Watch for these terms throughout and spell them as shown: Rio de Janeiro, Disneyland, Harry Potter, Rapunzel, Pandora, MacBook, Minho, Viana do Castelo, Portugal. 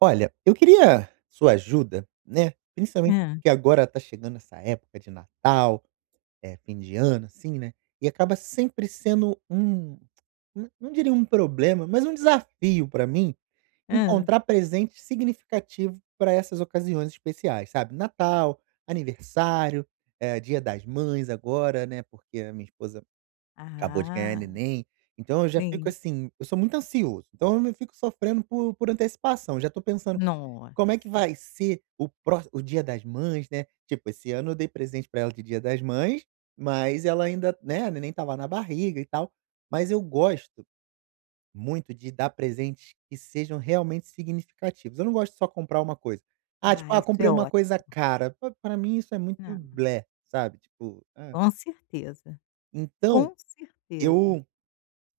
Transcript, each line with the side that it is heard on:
right: Olha, eu queria sua ajuda, né, principalmente
left: Hã,
right: porque agora tá chegando essa época de Natal, fim de ano, assim, né, e acaba sempre sendo um, não, não diria um problema, mas um desafio pra mim,
left: hã.
right: encontrar presente significativo para essas ocasiões especiais, sabe. Natal, aniversário, Dia das Mães agora, né, porque a minha esposa acabou de ganhar
left: Ah,
right: neném, então eu já fico
left: sim.
right: assim, eu sou muito ansioso, então eu fico sofrendo por antecipação, já tô pensando como é que
left: Nossa.
right: vai ser o Dia das Mães, né. Tipo, esse ano eu dei presente pra ela de Dia das Mães, mas ela ainda, né, nem tava na barriga e tal. Mas eu gosto muito de dar presentes que sejam realmente significativos. Eu não gosto de só comprar uma coisa. Ah, tipo:
left: Ah,
right: "Ah,
left: isso
right: comprei
left: é
right: uma coisa
left: ótimo.
right: cara", pa pra mim isso é muito
left: Não,
right: blé, sabe, tipo, ah.
left: com certeza,
right: Então
left: com certeza,
right: eu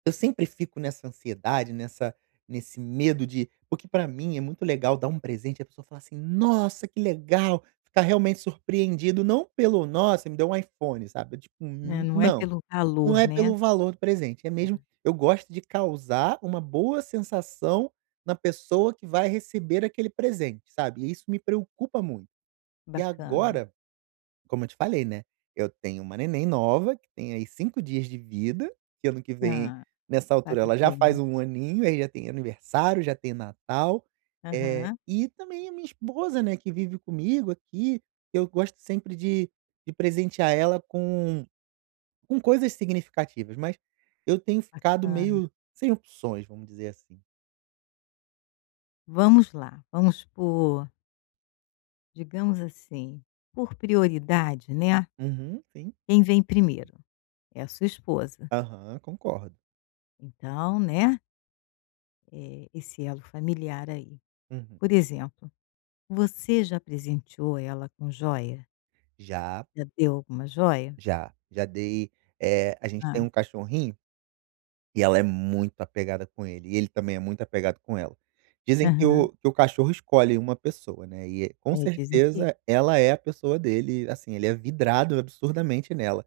right: eu sempre fico nessa ansiedade, nessa nesse medo, de porque pra mim é muito legal dar um presente e a pessoa falar assim: "Nossa, que legal!", ficar realmente surpreendido, não pelo: "Nossa, me deu um iPhone", sabe, tipo,
left: né, não é
right: não,
left: pelo
right: não
left: valor,
right: é
left: né.
right: pelo valor do presente, é mesmo, eu gosto de causar uma boa sensação na pessoa que vai receber aquele presente, sabe, e isso me preocupa muito. E
left: Bacana.
right: agora, como eu te falei, né, eu tenho uma neném nova, que tem aí 5 dias de vida, que ano que vem,
left: Hã,
right: nessa altura, ela já faz um
left: parabéns.
right: aninho, aí já tem aniversário, já tem Natal. é
left: Aham,
right: e também a minha esposa, né, que vive comigo aqui, eu gosto sempre de presentear ela com coisas significativas, mas eu tenho ficado
left: bacana.
right: meio sem opções, vamos dizer assim.
left: Vamos lá, vamos por, digamos assim, por prioridade, né,
right: Uhum, sim.
left: quem vem primeiro? É a sua esposa.
right: Aham, concordo.
left: Então, né, esse elo familiar aí.
right: Uhum.
left: Por exemplo, você já presenteou ela com joia?
right: Já,
left: Já deu alguma joia?
right: já, já dei. A gente tem
left: Hã.
right: um cachorrinho. E ela é muito apegada com ele, e ele também é muito apegado com ela. Dizem
left: Aham.
right: que o cachorro escolhe uma pessoa, né, e com
left: É, dizem que...
right: certeza ela é a pessoa dele, assim, ele é vidrado absurdamente nela.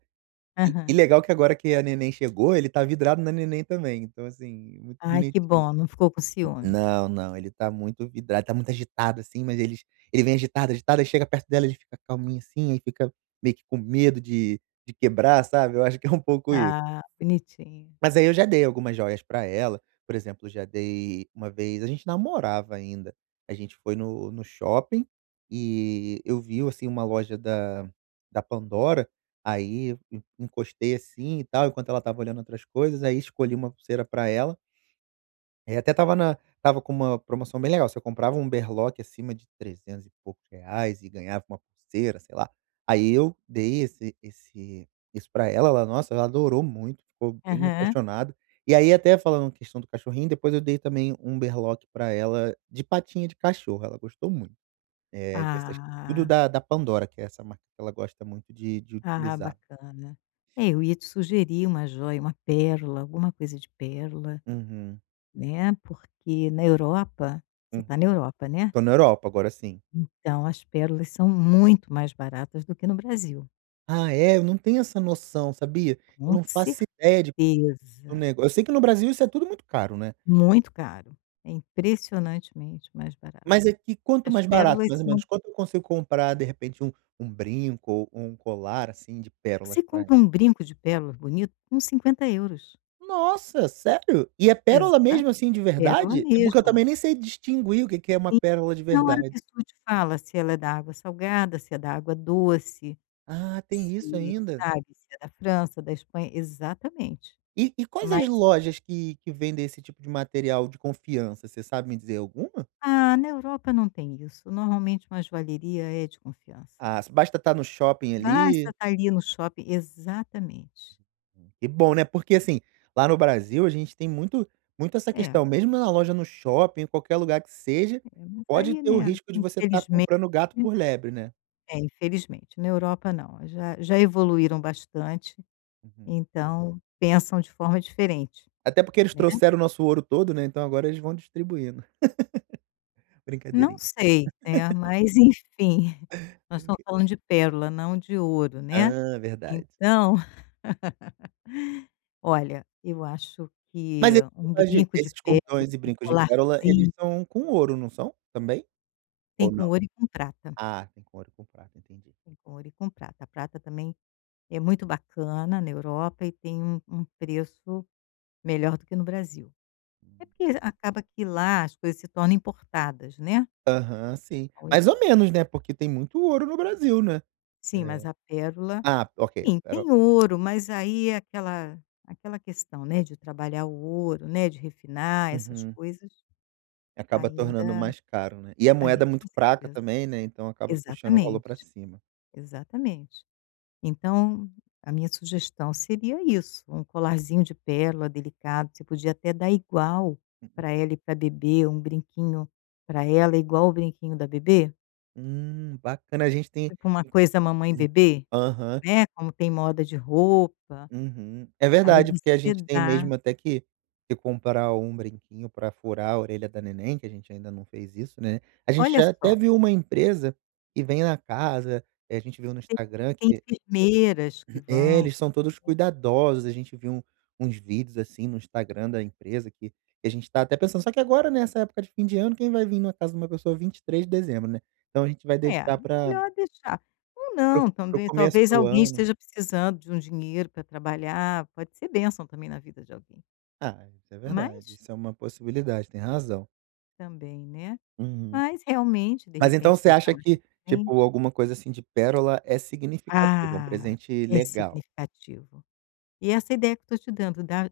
right: E
left: Aham.
right: legal que agora que a neném chegou, ele tá vidrado na neném também, então assim, muito
left: Ai, que
right: bonitinho.
left: bom, não ficou com ciúme.
right: Não, não, ele tá muito vidrado, tá muito agitado, assim, mas ele vem agitado, agitado, aí chega perto dela, ele fica calminho assim, aí fica meio que com medo de quebrar, sabe, eu acho que é um pouco isso.
left: Ah, bonitinho.
right: Mas aí eu já dei algumas joias pra ela, por exemplo, já dei uma vez, a gente namorava ainda, a gente foi no shopping, e eu vi, assim, uma loja da Pandora, aí en encostei assim e tal, enquanto ela tava olhando outras coisas, aí escolhi uma pulseira pra ela. É, até tava com uma promoção bem legal, você comprava um berlock acima de 300 e poucos reais e ganhava uma pulseira, sei lá. Aí eu dei esse esse isso pra ela, ela, nossa, ela adorou muito, ficou bem
left: Aham.
right: apaixonada. E aí, até falando questão do cachorrinho, depois eu dei também um berlock pra ela de patinha de cachorro, ela gostou muito. É, dessas, tudo
left: Ah,
right: da Pandora, que é essa marca que ela gosta muito de
left: ah,
right: utilizar.
left: bacana. É, eu ia te sugerir uma joia, uma pérola, alguma coisa de pérola,
right: Uhum,
left: né, porque na Europa você
right: uhum.
left: está na Europa, né,
right: Tô na Europa agora, sim.
left: então as pérolas são muito mais baratas do que no Brasil,
right: Ah é? Eu não tenho essa noção, sabia? Eu não
left: com
right: faço ideia. O
left: certeza.
right: nego, eu sei que no Brasil isso é tudo muito caro, né,
left: Muito caro. É impressionantemente mais barato.
right: mas aqui quanto
left: As
right: mais barato,
left: pérolas
right: mais ou
left: são...
right: menos, quanto eu consigo comprar, de repente, um brinco ou um colar, assim, de pérolas
left: Você
right: pra
left: compra
right: ela?
left: um brinco de pérolas bonito com 50 euros?
right: Nossa, sério? E é pérola
left: Exa
right: mesmo, assim, de
left: pérola
right: verdade? É porque eu
left: mesmo.
right: também nem sei distinguir o que que é uma
left: Sim.
right: pérola de
left: Na hora a
right: verdade.
left: pessoa te fala se ela é da água salgada, se é da água doce,
right: Ah, tem isso
left: se
right: ainda?
left: sabe, se é da França, da Espanha exatamente.
right: E quais
left: Mas,
right: as lojas que vendem esse tipo de material de confiança, você sabe me dizer alguma?
left: ah, na Europa não tem isso, normalmente uma joalheria é de confiança.
right: Ah, basta estar no shopping
left: Basta
right: ali.
left: estar ali no shopping, exatamente.
right: Que bom, né, porque assim, lá no Brasil a gente tem muito, muito essa
left: É, é,
right: questão, mesmo na loja, no shopping, em qualquer lugar que seja,
left: mas
right: pode
left: aí,
right: ter o
left: né,
right: risco de você estar
left: infelizmente
right: comprando gato por lebre, né.
left: é, infelizmente, na Europa não, já já evoluíram bastante.
right: Uhum.
left: Então, pensam de forma diferente,
right: Até porque eles
left: né.
right: trouxeram o nosso ouro todo, né, então agora eles vão distribuindo.
left: Não
right: Brincadeirinha,
left: sei, né, mas enfim, nós estamos
right: brinca
left: falando de pérola, não de ouro, né.
right: ah, verdade.
left: Então, olha, eu acho que
right: Mas
left: um brinco de
right: esses
left: pérola,
right: cordões e
left: um
right: brincos de pérola, eles
left: colarzinho,
right: são com ouro, não são? Também?
left: tem
right: Ou
left: com
right: não?
left: ouro e com prata,
right: Ah, tem com ouro e com prata, entendi.
left: tem com ouro e com prata. A prata também é muito bacana na Europa e tem um preço melhor do que no Brasil. É porque acaba que lá as coisas se tornam importadas, né.
right: Aham, sim.
left: Então
right: Mais
left: impor
right: ou menos, né, porque tem muito ouro no Brasil, né.
left: Sim, mas
right: É.
left: a pérola...
right: Ah, ok, a
left: Sim,
right: pérola.
left: tem ouro, mas aí é aquela questão, né, de trabalhar o ouro, né, de refinar essas
right: Uhum.
left: coisas,
right: Acaba tornando
left: ainda
right: mais caro, né. E a
left: ah, é,
right: moeda é muito
left: com
right: fraca
left: certeza.
right: também, né, então acaba puxando o valor para
left: Exatamente,
right: cima.
left: exatamente. Então, a minha sugestão seria isso, um colarzinho de pérola delicado, você podia até dar igual para ela e para bebê, um brinquinho para ela igual o brinquinho da bebê,
right: Bacana, a gente tem,
left: tipo uma coisa mamãe e bebê,
right: aham,
left: né, como tem moda de roupa,
right: uhum. É
left: aí
right: verdade, porque a
left: você
right: gente tem
left: dá,
right: mesmo até que comprar um brinquinho para furar a orelha da neném, que a gente ainda não fez isso, né. A gente
left: olha
right: já
left: só.
right: até viu uma empresa que vem na casa, a gente viu no
left: Tem,
right: Instagram
left: tem
right: que...
left: enfermeiras que
right: É,
left: vão.
right: eles são todos cuidadosos, a gente viu uns vídeos, assim, no Instagram da empresa que a gente tá até pensando, só que agora nessa época de fim de ano, quem vai vir na casa de uma pessoa 23 de dezembro, né. Então a gente vai
left: É,
right: deixar
left: melhor deixar. Ou
right: para o
left: não,
right: para o
left: também
right: começo
left: talvez
right: do
left: alguém
right: ano.
left: esteja precisando de um dinheiro para trabalhar, pode ser bênção também na vida de alguém.
right: Ah, isso é verdade,
left: Mas
right: isso é uma possibilidade, tem razão.
left: também, né,
right: Uhum.
left: mas realmente, de
right: Mas então,
left: repente,
right: você
left: deixar
right: acha
left: mais pra
right: que, tipo,
left: frente.
right: alguma coisa assim de pérola é significativa, é um
left: Ah,
right: presente
left: é
right: legal?
left: significativo. E essa ideia que eu estou te dando, dá,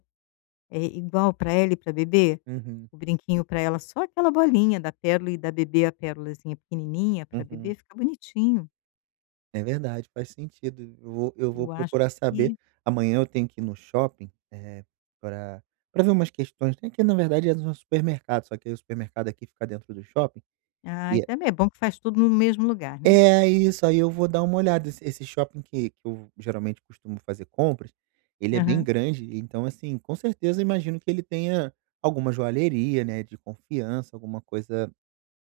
left: é igual para ela e para bebê,
right: Uhum,
left: o brinquinho para ela, só aquela bolinha da pérola e da bebê a pérolazinha pequenininha, para bebê
right: uhum.
left: fica bonitinho.
right: É verdade, faz sentido. Eu vou
left: Eu acho
right: procurar saber.
left: que...
right: Amanhã eu tenho que ir no shopping, para pra ver umas questões. Tem que, na verdade, é no supermercado, só que aí o supermercado aqui fica dentro do shopping,
left: Ah, e
right: e
left: também é bom que faz tudo no mesmo lugar, né.
right: é isso, aí eu vou dar uma olhada. Esse shopping que eu geralmente costumo fazer compras, ele é bem
left: Aham.
right: grande, então assim, com certeza imagino que ele tenha alguma joalheria, né, de confiança, alguma coisa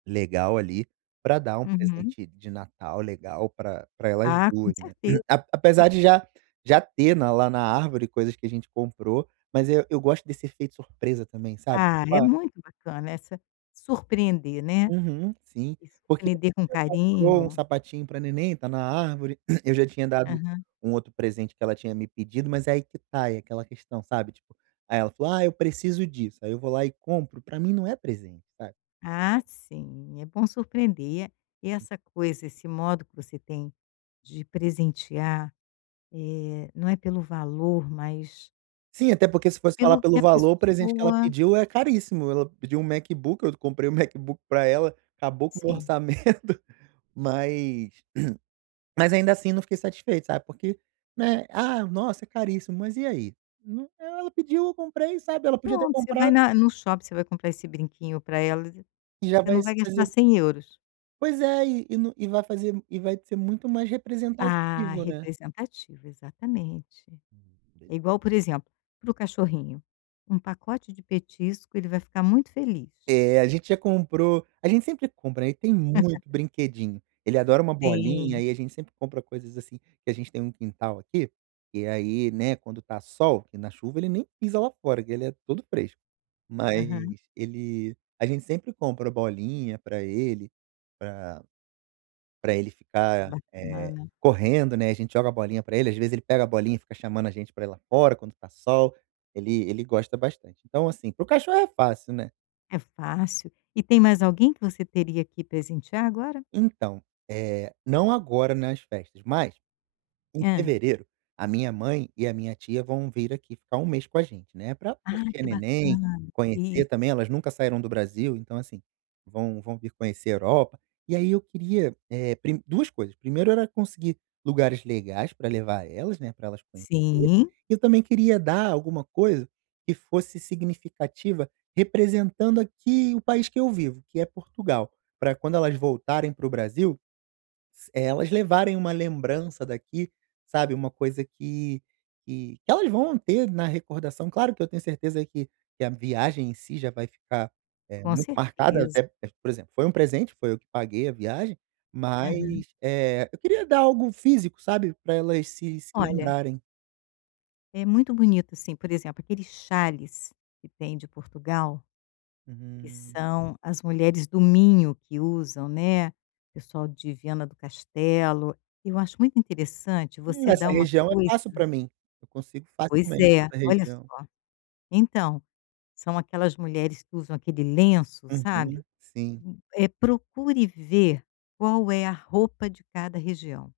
right: legal ali, pra dar um
left: Uhum.
right: presente de Natal legal pra pra elas
left: Ah, com
right: duas, né.
left: certeza.
right: A apesar de já ter na lá na árvore coisas que a gente comprou, mas eu gosto desse efeito surpresa também, sabe.
left: Ah,
right: Tipo,
left: é muito bacana essa surpreender, né,
right: uhum, sim,
left: e
right: porque
left: surpreender com
right: já comprou um
left: carinho.
right: sapatinho pra neném, tá na árvore, eu já tinha dado
left: Aham.
right: um outro presente que ela tinha me pedido, mas é aí que tá, é aquela questão, sabe, tipo, aí ela falou: "Ah, eu preciso disso", aí eu vou lá e compro, pra mim não é presente, sabe.
left: Ah, sim, é bom surpreender. E essa coisa, esse modo que você tem de presentear, não é pelo valor, mas
right: Sim, até porque se fosse falar
left: pelo que
right: pelo
left: a
right: valor, o presente que ela
left: pessoa...
right: pediu é caríssimo. Ela pediu um MacBook, eu comprei um MacBook pra ela, acabou com o meu
left: sim.
right: orçamento, mas mas ainda assim não fiquei satisfeito, sabe, porque, né, "Ah, nossa, é caríssimo", mas e aí? Não, ela pediu, eu comprei, sabe, ela podia ter
left: Pronto, você vai
right: comprado
left: na no shopping, você vai comprar esse brinquinho para ela, você
right: e já vai
left: não
right: se
left: vai gastar
right: fazer.
left: 100 euros.
right: Pois é, e não, e vai ser muito mais
left: Ah,
right: representativo,
left: representativo, exatamente.
right: né.
left: É igual, por exemplo, para o cachorrinho, um pacote de petisco, ele vai ficar muito feliz.
right: É, a gente sempre compra, né, ele tem muito brinquedinho. Ele adora uma
left: Tem.
right: bolinha e a gente sempre compra coisas assim, que a gente tem um quintal aqui, e aí, né, quando tá sol, que na chuva ele nem pisa lá fora, que ele é todo fresco.
left: Aham.
right: Mas ele a gente sempre compra bolinha pra ele, pra pra ele ficar,
left: Bacana.
right: correndo, né, a gente joga a bolinha pra ele, às vezes ele pega a bolinha e fica chamando a gente pra ir lá fora quando tá sol, ele gosta bastante. Então assim, pro cachorro é fácil, né.
left: É fácil. E tem mais alguém que você teria que presentear agora?
right: Então, não agora nas festas, mas em
left: Hã.
right: fevereiro, a minha mãe e a minha tia vão vir aqui ficar um mês com a gente, né, pra
left: Ah,
right: curtir a
left: que
right: neném,
left: bacana.
right: conhecer também,
left: Isso.
right: elas nunca saíram do Brasil, então assim, vão vir conhecer a Europa. E aí eu queria, eh, prim duas coisas: primeiro, era conseguir lugares legais para levar elas, né, para elas conhecerem,
left: Sim,
right: e eu também queria dar alguma coisa que fosse significativa, representando aqui o país que eu vivo, que é Portugal, para quando elas voltarem para o Brasil, é, elas levarem uma lembrança daqui, sabe, uma coisa que elas vão ter na recordação. Claro que eu tenho certeza que a viagem em si já vai ficar, eh,
left: com
right: muito marcada,
left: certeza.
right: até é, por exemplo, foi um presente, foi eu que paguei a viagem,
left: Aham.
right: mas, eu queria dar algo físico, sabe, para elas se
left: Olha,
right: lembrarem.
left: é muito bonito, assim, por exemplo, aqueles chales que tem de Portugal. Que
right: Uhum.
left: são as mulheres do Minho que usam, né, pessoal de Viana do Castelo. Eu acho muito interessante você
right: Essa
left: dar uma... Hum,
right: região é
left: coisa...
right: fácil para mim, eu consigo
left: pois
right: facilmente
left: é,
right: essa
left: olha
right: região.
left: só. Então, são aquelas mulheres que usam aquele lenço, sabe.
right: Uhum, sim.
left: É, procure ver qual é a roupa de cada região.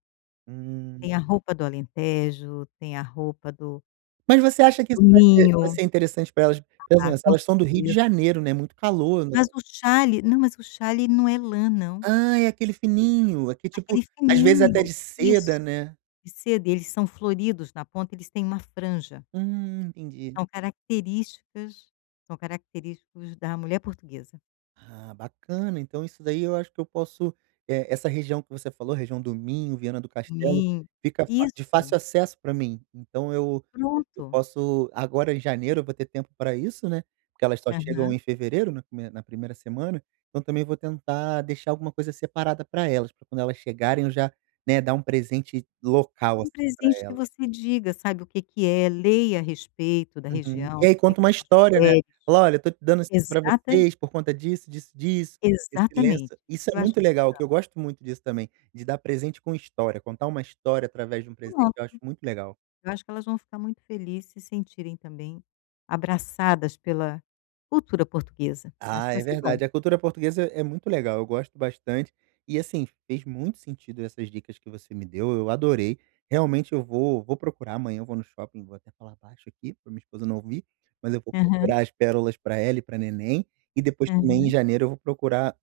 right: Hum.
left: Tem a roupa do Alentejo, tem a roupa do
right: Mas você acha que
left: do
right: isso vai
left: Minho,
right: ser interessante pra elas? Pensa
left: ah,
right: nessa,
left: com
right: elas são do Rio de
left: certeza.
right: Janeiro, né, muito calor, né.
left: Mas o chale não, mas o chale não é lã não,
right: Ah, é aquele fininho, aqui tipo,
left: aquele
right: às vezes até
left: fininho.
right: de seda,
left: Isso.
right: né.
left: De seda, e eles são floridos na ponta, eles têm uma franja.
right: Entendi.
left: São características são característicos da mulher portuguesa.
right: Ah, bacana. Então isso daí eu acho que eu posso, essa região que você falou, região do Minho, Viana do Castelo,
left: Sim,
right: fica fa de
left: isso,
right: fácil acesso para mim. Então eu
left: pronto.
right: posso, agora em janeiro eu vou ter tempo para isso, né, porque elas só chegam
left: Aham.
right: em fevereiro, na prime na primeira semana, então também vou tentar deixar alguma coisa separada para elas, para quando elas chegarem eu já, né, dar um presente local,
left: E um
right: assim, pra
left: presente que
right: elas.
left: você diga, sabe, o que que é, leia a respeito da
right: Uhum. E
left: região,
right: aí
left: como é
right: conta
left: que
right: uma
left: são as
right: história, né.
left: mulheres.
right: Fala: "Olha, eu tô dando isso aqui pra
left: Exata
right: vocês por conta disso, disso, disso, esse
left: exatamente.
right: lenço".
left: Isso
right: Isso
left: que eu
right: é
left: acho
right: muito
left: mais,
right: legal, que eu gosto muito disso também, de dar presente com história, contar uma história através de um presente, eu
left: pronto,
right: acho muito legal.
left: eu acho que elas vão ficar muito felizes, se sentirem também abraçadas pela cultura portuguesa. Acho que
right: Ah,
left: vai
right: é
left: ser bom.
right: verdade, a cultura portuguesa é muito legal, eu gosto bastante. E assim, fez muito sentido essas dicas que você me deu, eu adorei. Realmente eu vou procurar, amanhã eu vou no shopping, vou até falar baixo aqui para minha esposa não ouvir, mas eu vou
left: Aham,
right: procurar as pérolas para ela e para neném, e depois
left: aham.
right: também em janeiro eu vou procurar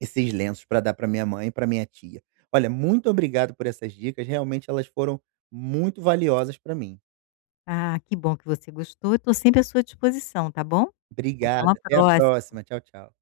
right: esses lenços para dar para minha mãe e para minha tia. Olha, muito obrigado por essas dicas, realmente elas foram muito valiosas para mim.
left: Ah, que bom que você gostou. Eu estou sempre à sua disposição, tá bom? Até
right: Obrigado,
left: uma
right: até a
left: próxima.
right: próxima. Tchau, tchau.